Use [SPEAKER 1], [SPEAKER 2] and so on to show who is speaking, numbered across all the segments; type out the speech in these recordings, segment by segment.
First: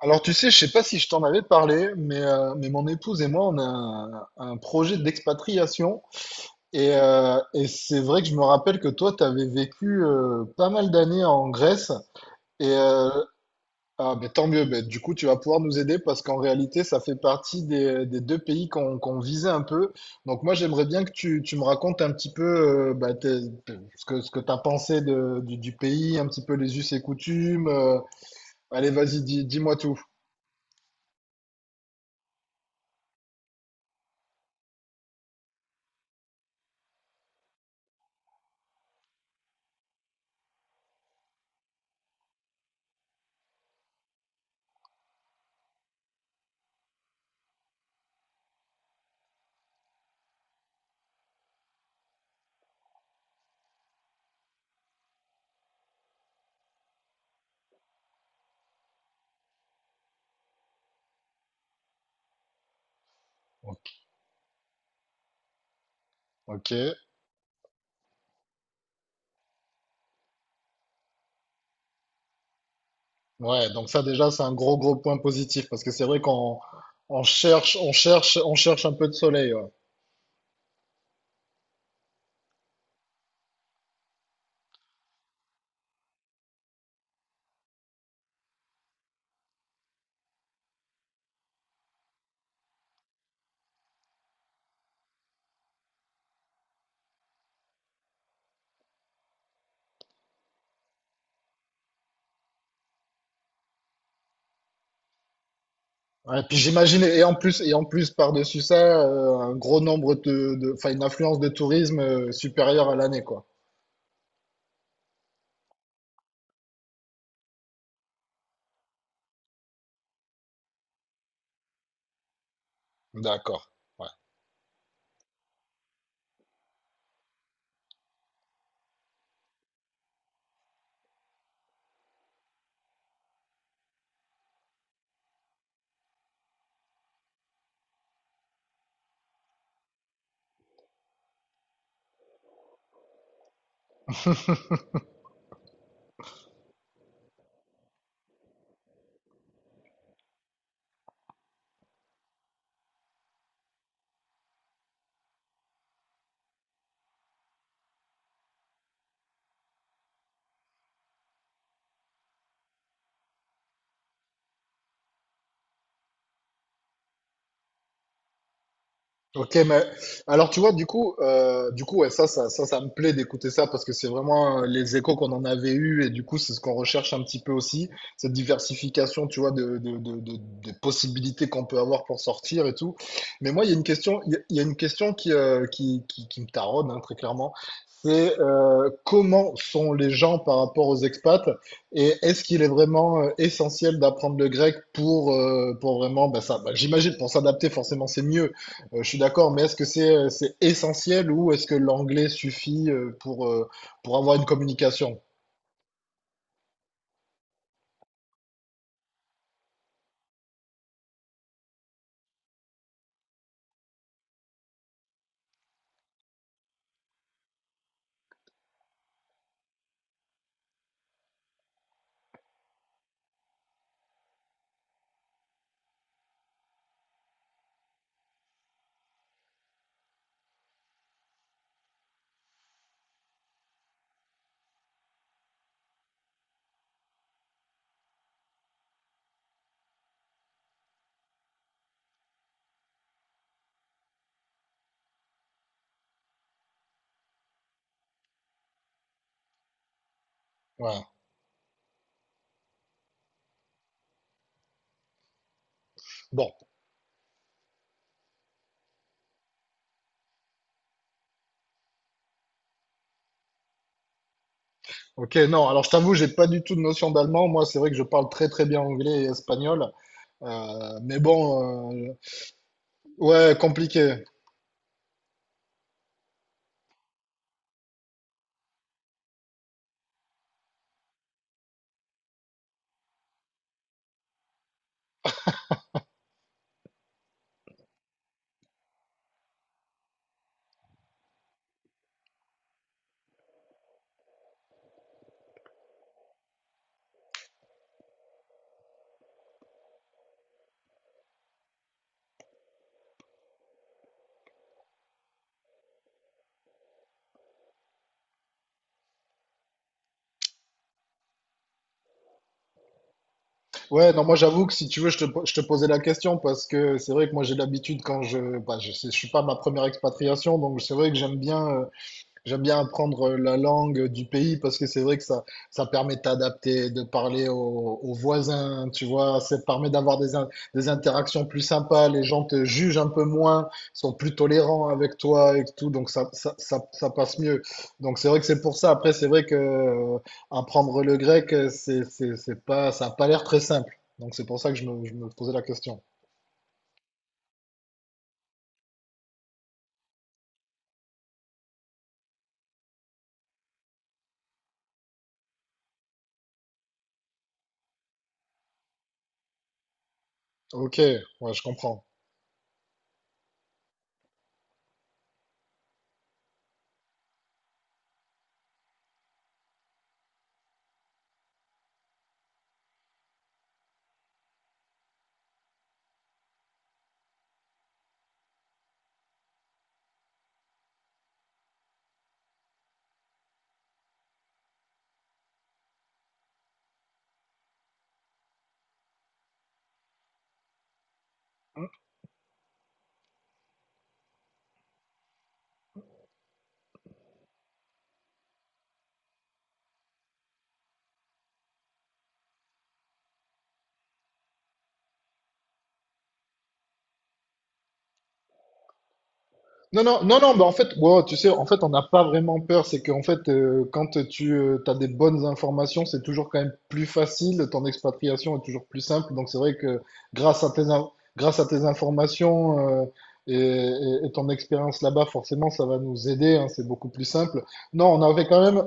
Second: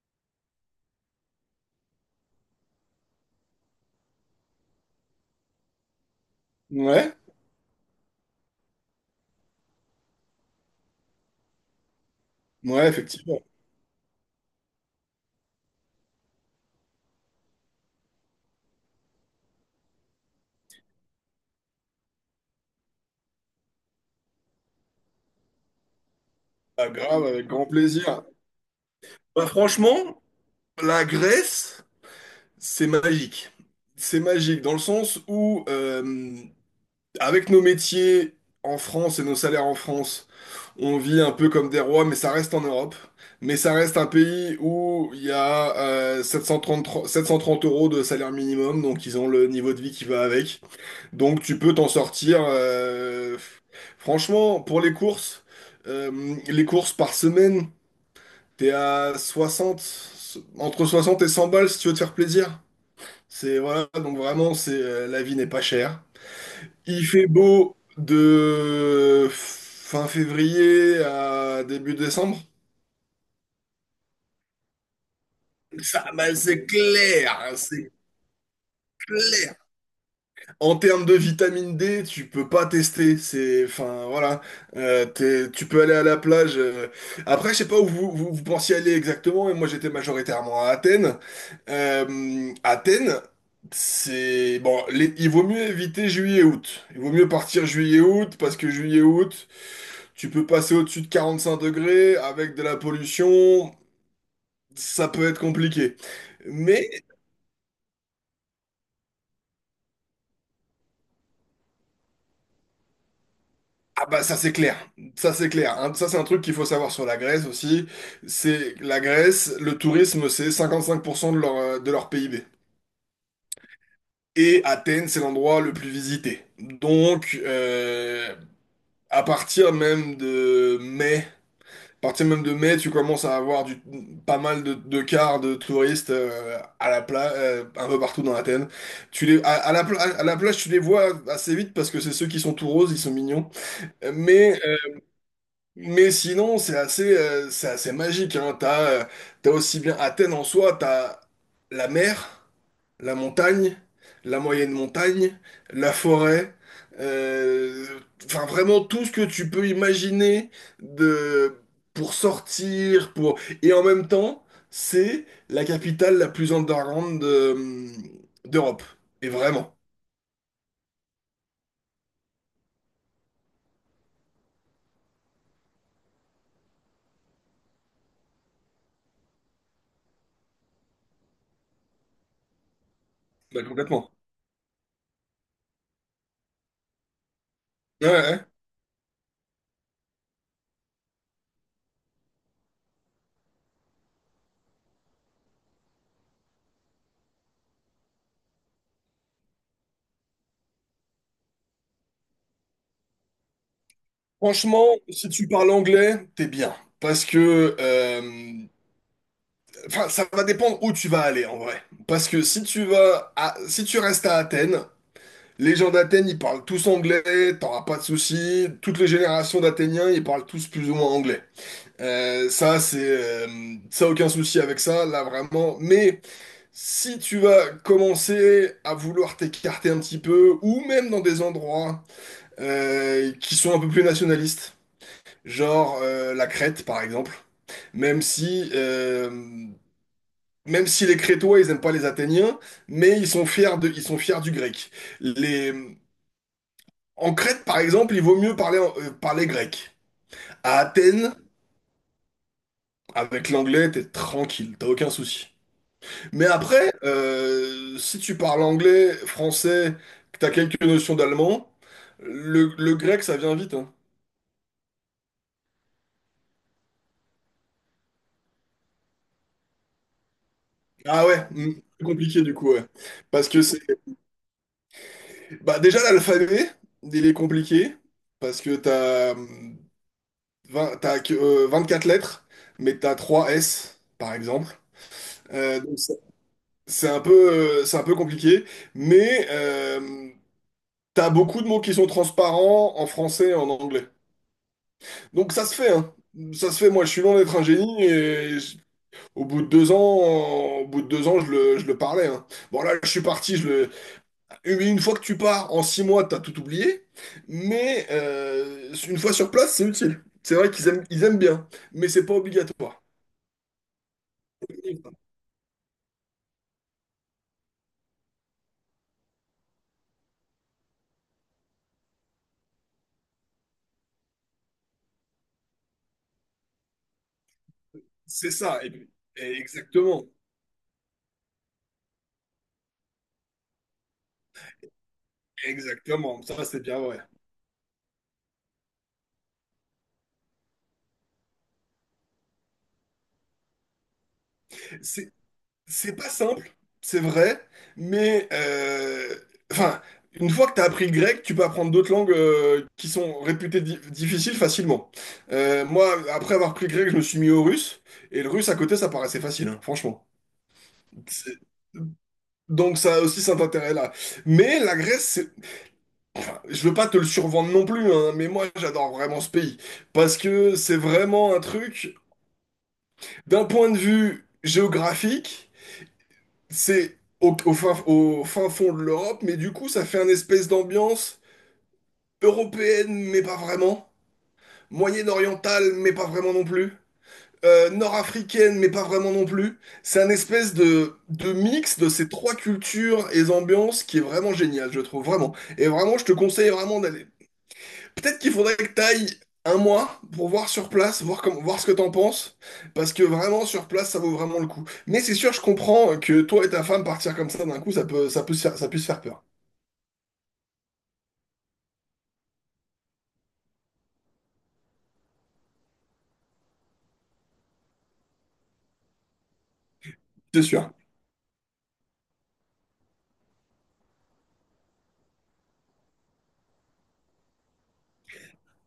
[SPEAKER 1] Alors tu sais, je sais pas si je t'en avais parlé, mais mon épouse et moi, on a un projet d'expatriation.
[SPEAKER 2] Ouais,
[SPEAKER 1] Et c'est vrai que je me rappelle que toi, tu avais vécu pas mal d'années en Grèce. Et
[SPEAKER 2] ouais,
[SPEAKER 1] euh,
[SPEAKER 2] effectivement.
[SPEAKER 1] ben, tant mieux, ben, du coup, tu vas pouvoir nous aider parce qu'en réalité, ça fait partie des deux pays qu'on visait un peu. Donc moi, j'aimerais bien que tu me racontes un petit peu ce que tu as pensé du pays, un petit peu les
[SPEAKER 2] Ah,
[SPEAKER 1] us et
[SPEAKER 2] grave, avec
[SPEAKER 1] coutumes.
[SPEAKER 2] grand plaisir.
[SPEAKER 1] Allez, vas-y,
[SPEAKER 2] Bah,
[SPEAKER 1] dis-moi tout.
[SPEAKER 2] franchement, la Grèce, c'est magique. C'est magique dans le sens où, avec nos métiers en France et nos salaires en France, on vit un peu comme des rois, mais ça reste en Europe. Mais ça reste un pays où il y a 733 730 euros de salaire minimum, donc ils ont le niveau de vie qui va avec. Donc tu peux t'en sortir. Franchement, pour les courses par semaine, t'es à 60, entre 60 et 100 balles si tu veux te faire plaisir. C'est voilà, donc vraiment, c'est la vie n'est pas chère.
[SPEAKER 1] Ok.
[SPEAKER 2] Il fait beau de fin février à début décembre.
[SPEAKER 1] Ouais, donc ça déjà c'est un gros gros point positif parce que c'est
[SPEAKER 2] Ça,
[SPEAKER 1] vrai
[SPEAKER 2] bah,
[SPEAKER 1] qu'on
[SPEAKER 2] c'est
[SPEAKER 1] on
[SPEAKER 2] clair,
[SPEAKER 1] cherche on
[SPEAKER 2] c'est
[SPEAKER 1] cherche on cherche un peu de soleil.
[SPEAKER 2] clair.
[SPEAKER 1] Ouais.
[SPEAKER 2] En termes de vitamine D, tu peux pas tester. C'est, enfin, voilà. Tu peux aller à la plage. Après, je sais pas où vous pensiez aller exactement. Mais moi, j'étais majoritairement à Athènes. Athènes, c'est bon. Il vaut mieux éviter juillet-août. Il vaut mieux partir juillet-août parce que juillet-août, tu peux passer au-dessus de 45 degrés avec de la pollution. Ça peut être compliqué.
[SPEAKER 1] Ouais, puis j'imagine et en plus par-dessus ça un gros nombre enfin une affluence de tourisme supérieure à l'année quoi.
[SPEAKER 2] Ah bah ça c'est clair, ça c'est clair. Hein, ça c'est un truc qu'il faut savoir sur la Grèce aussi. C'est la Grèce, le tourisme c'est 55% de leur PIB.
[SPEAKER 1] D'accord.
[SPEAKER 2] Et Athènes c'est l'endroit le plus visité. Donc à partir même de mai, tu commences à avoir pas mal de cars de touristes à la plage, un peu partout dans Athènes. Tu les, à la, pla- À la plage tu les vois assez vite parce que c'est ceux qui sont tout roses, ils sont mignons. Mais sinon, c'est assez magique, hein. T'as aussi bien Athènes en soi, t'as la mer, la montagne, la moyenne montagne, la forêt, euh, enfin vraiment tout ce que tu peux imaginer de, pour sortir, pour... Et en même temps, c'est la capitale la plus underground d'Europe. Et
[SPEAKER 1] Ok,
[SPEAKER 2] vraiment.
[SPEAKER 1] mais alors tu vois, du coup, ouais, ça me plaît d'écouter ça parce que c'est vraiment les échos qu'on en avait eu et du coup, c'est ce qu'on recherche un petit peu aussi, cette diversification, tu vois, de des possibilités qu'on peut avoir pour sortir et tout. Mais
[SPEAKER 2] Bah,
[SPEAKER 1] moi, il y a une
[SPEAKER 2] complètement.
[SPEAKER 1] question, il y a une question qui me taraude, hein, très clairement.
[SPEAKER 2] Ouais,
[SPEAKER 1] C'est
[SPEAKER 2] ouais.
[SPEAKER 1] comment sont les gens par rapport aux expats et est-ce qu'il est vraiment essentiel d'apprendre le grec pour vraiment, bah, j'imagine, pour s'adapter, forcément, c'est mieux. Je suis d'accord, mais est-ce que c'est essentiel ou est-ce que l'anglais suffit pour avoir une
[SPEAKER 2] Franchement,
[SPEAKER 1] communication?
[SPEAKER 2] si tu parles anglais, t'es bien. Parce que, enfin, ça va dépendre où tu vas aller en vrai. Parce que si tu restes à Athènes, les gens d'Athènes, ils parlent tous anglais, t'auras pas de soucis. Toutes les générations d'Athéniens, ils parlent tous plus ou moins anglais. Ça, c'est, ça aucun souci avec ça, là vraiment. Mais si tu vas commencer à vouloir t'écarter un petit peu, ou même dans des endroits qui sont un peu plus nationalistes. Genre la Crète, par exemple. Même si, euh, même si les Crétois, ils n'aiment pas les Athéniens, mais ils sont fiers du grec. Les, en Crète, par exemple, il vaut mieux parler grec. À
[SPEAKER 1] Voilà.
[SPEAKER 2] Athènes, avec l'anglais, t'es tranquille, t'as aucun souci. Mais
[SPEAKER 1] Bon,
[SPEAKER 2] après, si tu parles anglais, français, que t'as quelques notions d'allemand, le grec, ça vient vite, hein.
[SPEAKER 1] ok, non, alors je t'avoue, j'ai pas du tout de notion d'allemand. Moi, c'est vrai que je parle très très bien anglais et espagnol. Euh, mais
[SPEAKER 2] Ah ouais, mm,
[SPEAKER 1] bon,
[SPEAKER 2] plus
[SPEAKER 1] euh,
[SPEAKER 2] compliqué du coup, ouais. Parce
[SPEAKER 1] ouais,
[SPEAKER 2] que c'est
[SPEAKER 1] compliqué.
[SPEAKER 2] Bah déjà l'alphabet, il est compliqué parce que t'as 20 t'as que, 24 lettres, mais t'as 3 S par exemple. Donc c'est un peu c'est un peu compliqué, mais t'as beaucoup de mots qui sont transparents en français et en anglais. Donc ça se fait, hein. Ça se fait. Moi, je suis loin d'être un génie et au bout de 2 ans, je le parlais. Hein. Bon là, je suis parti, une fois que tu pars, en 6 mois, t'as tout oublié. Mais une fois sur place, c'est utile. C'est vrai qu'ils aiment bien, mais c'est pas obligatoire.
[SPEAKER 1] Ouais, non, moi j'avoue que si tu veux, je te posais la question parce que c'est vrai que moi j'ai l'habitude quand je, bah, je, sais- je suis pas ma première expatriation, donc c'est vrai que j'aime bien. J'aime bien apprendre la langue du pays parce que c'est vrai que ça permet de t'adapter, de parler aux, aux
[SPEAKER 2] C'est ça.
[SPEAKER 1] voisins, tu vois,
[SPEAKER 2] Et
[SPEAKER 1] ça te permet d'avoir
[SPEAKER 2] exactement.
[SPEAKER 1] des interactions plus sympas, les gens te jugent un peu moins, sont plus tolérants avec toi et tout, donc
[SPEAKER 2] Exactement. Ça, c'est bien
[SPEAKER 1] ça
[SPEAKER 2] vrai.
[SPEAKER 1] passe mieux. Donc c'est vrai que c'est pour ça. Après, c'est vrai que apprendre le grec, c'est pas, ça a pas l'air très simple. Donc c'est pour ça que je me
[SPEAKER 2] C'est
[SPEAKER 1] posais la question.
[SPEAKER 2] c'est pas simple, c'est vrai, mais enfin, une fois que t'as appris le grec, tu peux apprendre d'autres langues qui sont réputées difficiles facilement. Moi, après avoir pris le grec, je me suis mis au russe, et le russe à côté, ça paraissait facile, hein, franchement.
[SPEAKER 1] Ok, ouais,
[SPEAKER 2] C'est-
[SPEAKER 1] je comprends.
[SPEAKER 2] Donc ça a aussi cet intérêt-là. Mais la Grèce, c'est... enfin, je veux pas te le survendre non plus, hein, mais moi j'adore vraiment ce pays. Parce que c'est vraiment un truc, d'un point de vue géographique, c'est au fin fond de l'Europe, mais du coup ça fait une espèce d'ambiance européenne, mais pas vraiment. Moyen-orientale, mais pas vraiment non plus. Nord-africaine, mais pas vraiment non plus. C'est un espèce de mix de ces trois cultures et ambiances qui est vraiment génial, je trouve, vraiment. Et vraiment, je te conseille vraiment d'aller. Peut-être qu'il faudrait que t'ailles un mois pour voir sur place, voir comment, voir ce que t'en penses, parce que vraiment, sur place, ça vaut vraiment le coup. Mais c'est sûr, je comprends que toi et ta femme partir comme ça d'un coup, ça peut se faire, ça puisse faire peur.
[SPEAKER 1] Non, non, non, non, bah en fait, wow, tu sais, en fait, on n'a pas vraiment peur. C'est qu'en fait, quand tu as des bonnes informations, c'est toujours quand même plus facile. Ton expatriation est toujours plus simple. Donc, c'est vrai que
[SPEAKER 2] C'est
[SPEAKER 1] grâce à tes,
[SPEAKER 2] sûr.
[SPEAKER 1] in- grâce à tes informations et ton expérience là-bas, forcément, ça va nous aider. Hein, c'est beaucoup plus simple. Non, on avait quand même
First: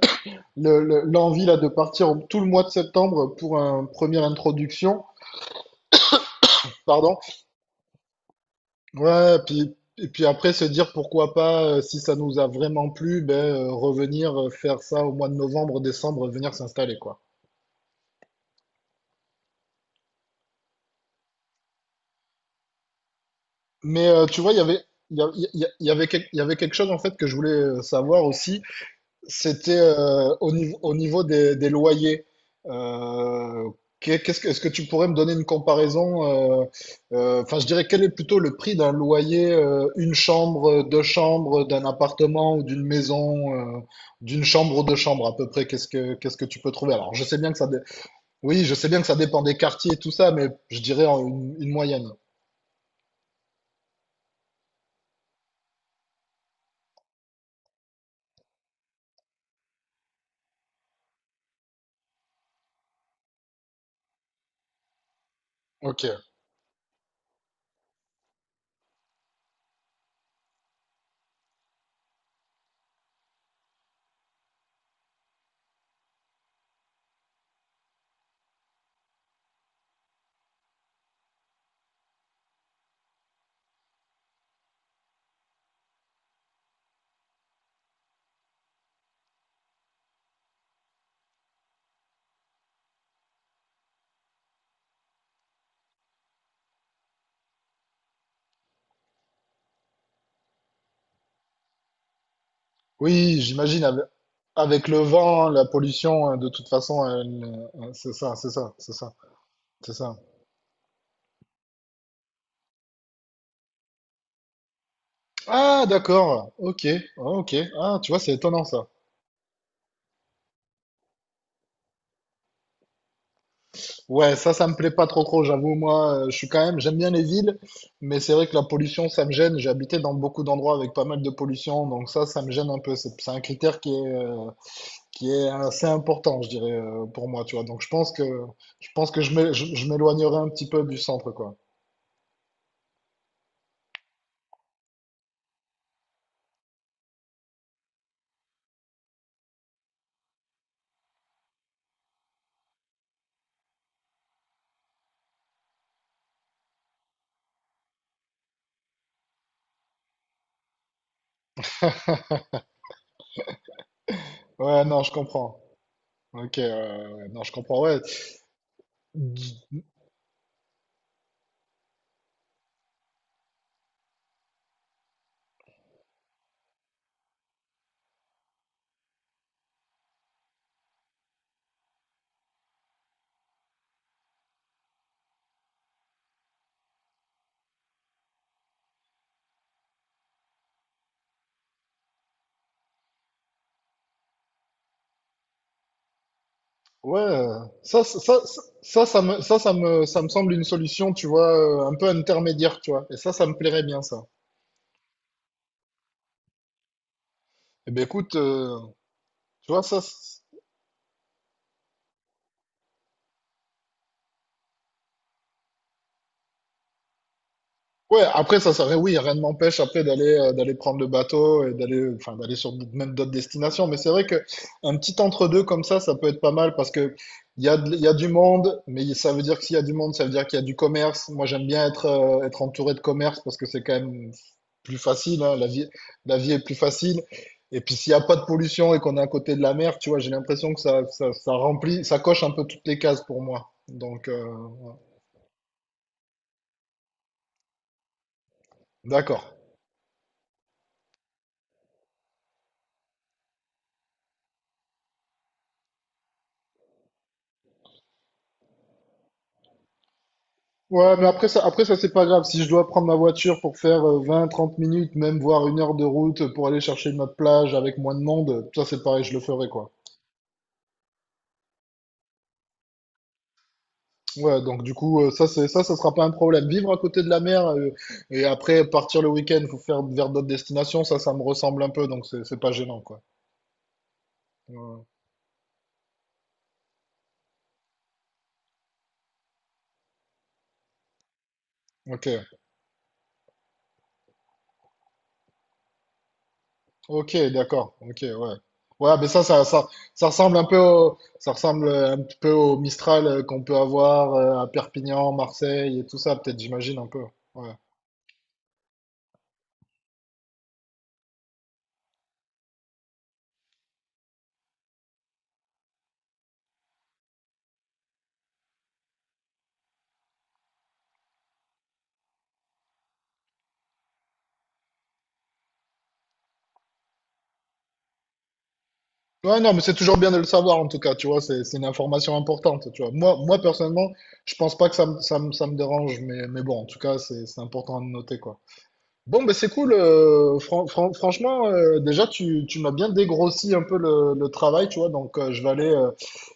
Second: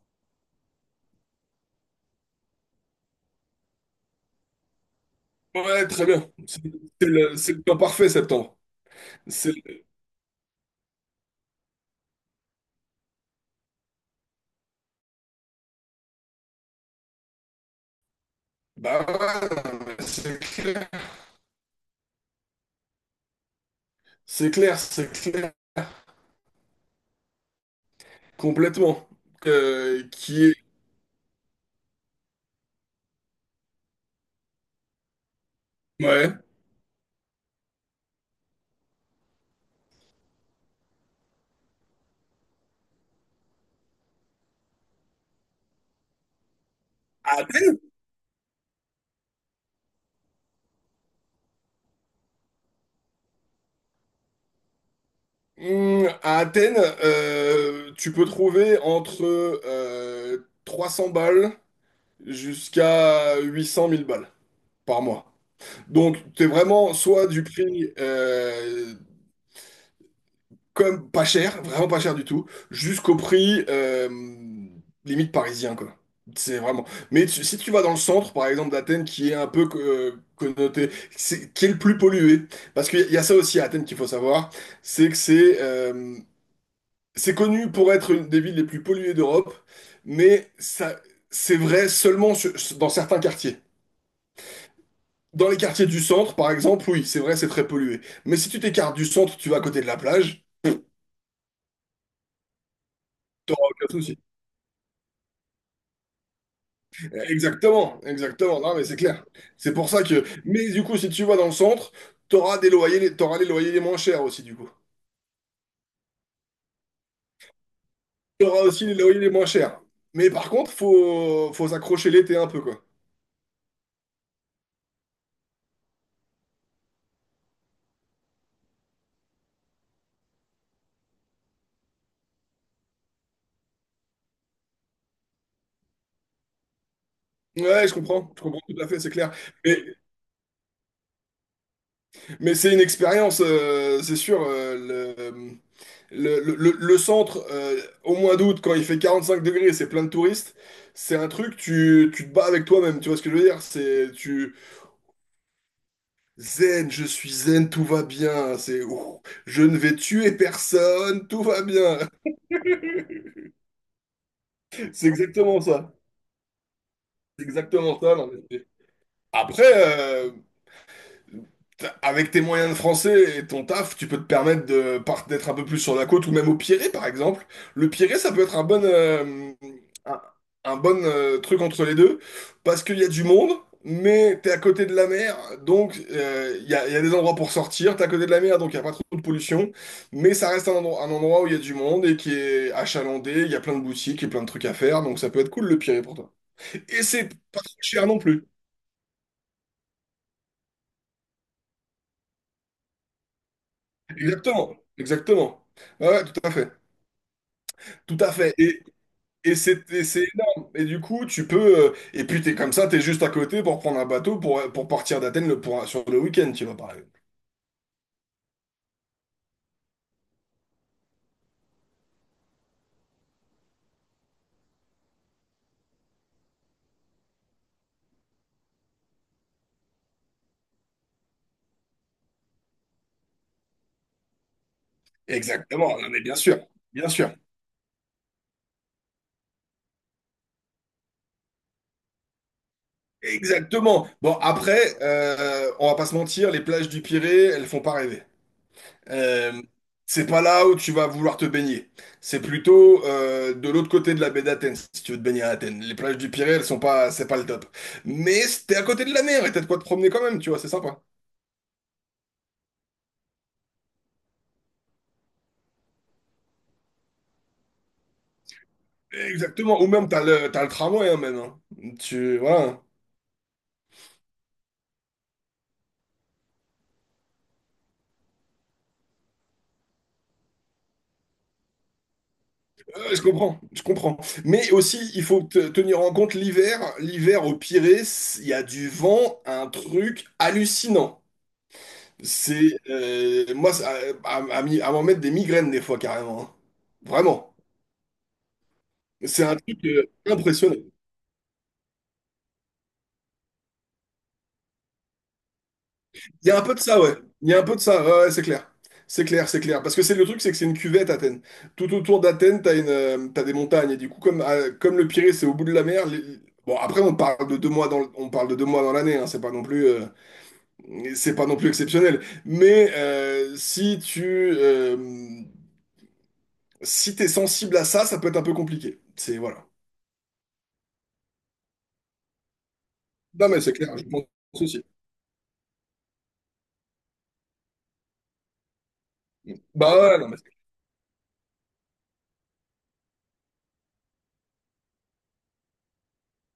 [SPEAKER 1] l'envie là de partir tout le mois de septembre pour une première introduction.
[SPEAKER 2] Ouais, très bien. C'est c'est
[SPEAKER 1] Pardon.
[SPEAKER 2] le, c'est le temps parfait, septembre.
[SPEAKER 1] Ouais,
[SPEAKER 2] C'est,
[SPEAKER 1] puis, et puis après se dire pourquoi pas, si ça nous a vraiment plu, ben, revenir faire ça au mois de novembre, décembre, venir s'installer, quoi.
[SPEAKER 2] bah ouais, c'est clair.
[SPEAKER 1] Mais tu vois,
[SPEAKER 2] C'est
[SPEAKER 1] il y
[SPEAKER 2] clair,
[SPEAKER 1] avait,
[SPEAKER 2] c'est
[SPEAKER 1] il y a-
[SPEAKER 2] clair.
[SPEAKER 1] il y a- il y avait, il y avait quelque chose en fait que je voulais savoir aussi.
[SPEAKER 2] Complètement.
[SPEAKER 1] C'était
[SPEAKER 2] Qui est...
[SPEAKER 1] au niveau des loyers. Euh, Qu'est-ce que, est-ce que tu pourrais me donner une comparaison?
[SPEAKER 2] Ouais.
[SPEAKER 1] euh, Enfin, je dirais quel est plutôt le prix d'un loyer, une chambre, deux chambres, d'un appartement ou d'une maison, d'une chambre ou deux chambres à peu près. Qu'est-ce que tu peux trouver? Alors, je
[SPEAKER 2] À
[SPEAKER 1] sais bien que
[SPEAKER 2] Athènes?
[SPEAKER 1] oui, je sais bien que ça dépend des quartiers et tout ça, mais je dirais en une moyenne.
[SPEAKER 2] À Athènes, tu peux trouver entre 300 balles jusqu'à 800 000 balles par mois.
[SPEAKER 1] Ok.
[SPEAKER 2] Donc, tu es vraiment soit du prix comme pas cher, vraiment pas cher du tout, jusqu'au prix limite parisien, quoi. C'est vraiment. Si tu vas dans le centre, par exemple, d'Athènes, qui est un peu connoté, qui est le plus pollué, parce qu'il y a ça aussi à Athènes qu'il faut savoir, c'est que c'est connu pour être une des villes les plus polluées d'Europe, mais ça, c'est vrai seulement dans certains quartiers. Dans les quartiers du centre, par exemple, oui, c'est vrai, c'est très pollué. Mais si tu t'écartes du centre, tu vas à côté de la plage,
[SPEAKER 1] Oui,
[SPEAKER 2] t'auras aucun souci.
[SPEAKER 1] avec le vent, la pollution, de toute façon, elle,
[SPEAKER 2] Exactement,
[SPEAKER 1] c'est ça,
[SPEAKER 2] exactement. Non, mais c'est clair. C'est pour
[SPEAKER 1] c'est
[SPEAKER 2] ça
[SPEAKER 1] ça.
[SPEAKER 2] que. Mais du coup, si tu vas dans le centre, t'auras les loyers les moins chers aussi, du coup.
[SPEAKER 1] Ah, d'accord. Ok. Ah, ok. Ah, tu vois, c'est
[SPEAKER 2] T'auras
[SPEAKER 1] étonnant
[SPEAKER 2] aussi
[SPEAKER 1] ça.
[SPEAKER 2] les loyers les moins chers. Mais par contre, faut s'accrocher l'été un peu, quoi.
[SPEAKER 1] Ouais, ça me plaît pas trop trop. J'avoue, je suis quand même, j'aime bien les villes, mais c'est vrai que la pollution, ça me gêne. J'ai habité dans beaucoup d'endroits avec pas mal de pollution, donc ça me gêne un peu. C'est un critère qui est assez important, je dirais, pour moi, tu vois. Donc,
[SPEAKER 2] Ouais, je comprends tout à
[SPEAKER 1] je
[SPEAKER 2] fait, c'est
[SPEAKER 1] pense que
[SPEAKER 2] clair. Mais,
[SPEAKER 1] je m'éloignerai un petit peu du centre, quoi.
[SPEAKER 2] mais c'est une expérience, c'est sûr. Centre, au mois d'août, quand il fait 45 degrés, c'est plein de touristes. C'est un truc, tu te bats avec toi-même, tu vois ce que je veux dire? Zen, je suis zen, tout va bien. C'est ouh, je ne vais tuer personne, tout va bien.
[SPEAKER 1] Ouais, non,
[SPEAKER 2] C'est
[SPEAKER 1] je comprends.
[SPEAKER 2] exactement ça.
[SPEAKER 1] Ok. Ouais, ouais, ouais. Non,
[SPEAKER 2] C'est
[SPEAKER 1] je comprends. Ouais.
[SPEAKER 2] exactement ça. Non, après, avec tes moyens de français et ton taf, tu peux te permettre de d'être un peu plus sur la côte ou même au Pirée, par exemple. Le Pirée, ça peut être un, un bon truc entre les deux parce qu'il y a du monde, mais t'es à côté de la mer, donc il y a des endroits pour sortir. T'es à côté de la mer, donc il n'y a pas trop de pollution, mais ça reste un endroit où il y a du monde et qui est achalandé. Il y a plein de boutiques et plein de trucs à faire, donc ça peut être cool le Pirée pour toi. Et
[SPEAKER 1] Ouais,
[SPEAKER 2] c'est pas trop
[SPEAKER 1] ça,
[SPEAKER 2] cher non
[SPEAKER 1] ça, ça,
[SPEAKER 2] plus.
[SPEAKER 1] ça, ça me semble une solution, tu vois, un peu intermédiaire, tu vois. Et ça me plairait bien, ça.
[SPEAKER 2] Exactement, exactement. Ouais, ouais, tout à fait.
[SPEAKER 1] Eh ben,
[SPEAKER 2] Tout à
[SPEAKER 1] écoute,
[SPEAKER 2] fait. Et
[SPEAKER 1] tu vois, ça,
[SPEAKER 2] c'est énorme. Et du coup, tu peux. Et puis, t'es comme ça, t'es juste à côté pour prendre un bateau pour partir d'Athènes sur le week-end, tu vois, par exemple.
[SPEAKER 1] ouais, après ça serait oui, rien ne m'empêche après d'aller d'aller prendre le bateau et d'aller enfin d'aller même d'autres destinations, mais c'est vrai que un petit entre-deux comme ça peut être pas mal parce que il y a du monde, mais ça veut dire que s'il y a du monde, ça veut dire qu'il y a du commerce. Moi, j'aime bien être entouré de commerce parce que c'est quand même plus facile, hein,
[SPEAKER 2] Exactement. Non, mais bien
[SPEAKER 1] la vie est
[SPEAKER 2] sûr.
[SPEAKER 1] plus
[SPEAKER 2] Bien
[SPEAKER 1] facile.
[SPEAKER 2] sûr.
[SPEAKER 1] Et puis s'il y a pas de pollution et qu'on est à côté de la mer, tu vois, j'ai l'impression que ça remplit, ça coche un peu toutes les cases pour moi.
[SPEAKER 2] Exactement.
[SPEAKER 1] Donc
[SPEAKER 2] Bon, après, on va pas se mentir, les plages du Pirée, elles font pas rêver.
[SPEAKER 1] d'accord.
[SPEAKER 2] Euh, c'est pas là où tu vas vouloir te baigner. C'est plutôt de l'autre côté de la baie d'Athènes, si tu veux te baigner à Athènes. Les plages du Pirée, elles sont pas. C'est pas le top. Mais t'es à côté de la mer et t'as de quoi te promener quand même, tu vois, c'est sympa.
[SPEAKER 1] Ouais, mais après ça, c'est pas grave. Si je dois prendre ma voiture pour faire 20, 30 minutes, même voire une heure de route pour aller chercher notre plage avec moins de monde, ça c'est pareil, je le ferai
[SPEAKER 2] Exactement, ou
[SPEAKER 1] quoi.
[SPEAKER 2] même t'as le tramway hein, même. Hein. Tu, voilà.
[SPEAKER 1] Ouais, donc du coup, ça sera pas un problème. Vivre à côté de la mer et après partir le week-end pour faire vers d'autres destinations, ça me ressemble un peu, donc c'est pas gênant quoi.
[SPEAKER 2] Je comprends, je comprends. Mais aussi,
[SPEAKER 1] Ouais.
[SPEAKER 2] il faut tenir en compte l'hiver. L'hiver au Pirée, il y a du vent, un truc hallucinant.
[SPEAKER 1] Ok.
[SPEAKER 2] C'est, moi, à m'en mettre des migraines des fois carrément. Hein.
[SPEAKER 1] Ok,
[SPEAKER 2] Vraiment.
[SPEAKER 1] d'accord. Ok, ouais. Ouais, mais
[SPEAKER 2] C'est un truc impressionnant.
[SPEAKER 1] ça ressemble un petit peu au Mistral qu'on peut avoir à Perpignan, Marseille et tout ça,
[SPEAKER 2] Il y a
[SPEAKER 1] peut-être,
[SPEAKER 2] un peu de
[SPEAKER 1] j'imagine
[SPEAKER 2] ça,
[SPEAKER 1] un
[SPEAKER 2] ouais.
[SPEAKER 1] peu.
[SPEAKER 2] Il y a un
[SPEAKER 1] Ouais.
[SPEAKER 2] peu de ça, ouais, ouais, c'est clair. C'est clair, c'est clair. Parce que c'est le truc, c'est que c'est une cuvette, Athènes. Tout autour d'Athènes, t'as des montagnes. Et du coup, comme, comme le Pirée, c'est au bout de la mer. Bon, après, on parle de 2 mois dans l'année. Hein, c'est pas non plus, c'est pas non plus exceptionnel. Mais si t'es sensible à ça, ça peut être un peu compliqué. C'est
[SPEAKER 1] Ouais,
[SPEAKER 2] voilà.
[SPEAKER 1] non, mais c'est toujours bien de le savoir en tout cas, tu vois, c'est une information importante, tu vois. Moi,
[SPEAKER 2] Non,
[SPEAKER 1] moi
[SPEAKER 2] mais c'est clair. Je
[SPEAKER 1] personnellement,
[SPEAKER 2] pense
[SPEAKER 1] je pense
[SPEAKER 2] aussi.
[SPEAKER 1] pas que ça me, ça me, ça me dérange, mais bon, en tout cas, c'est important de noter, quoi. Bon, ben c'est cool.
[SPEAKER 2] Bah ouais, non, mais
[SPEAKER 1] Franchement, déjà, tu m'as bien dégrossi un peu le travail, tu vois. Donc,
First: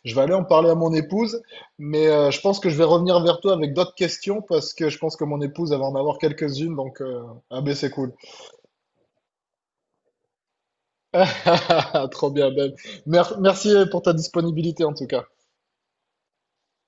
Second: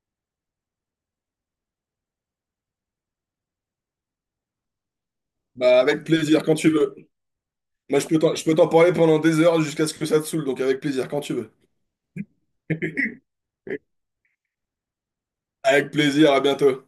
[SPEAKER 1] je vais aller en parler à mon épouse. Mais je pense que je vais revenir vers toi avec d'autres questions parce que je pense que mon épouse elle
[SPEAKER 2] bah
[SPEAKER 1] va en
[SPEAKER 2] avec
[SPEAKER 1] avoir
[SPEAKER 2] plaisir quand tu
[SPEAKER 1] quelques-unes.
[SPEAKER 2] veux.
[SPEAKER 1] Donc, ah ben c'est
[SPEAKER 2] Moi,
[SPEAKER 1] cool.
[SPEAKER 2] je peux t'en parler pendant des heures jusqu'à ce que ça te saoule. Donc avec plaisir quand tu veux.
[SPEAKER 1] Trop bien, Ben. Merci pour ta disponibilité en tout cas.
[SPEAKER 2] Avec plaisir, à bientôt.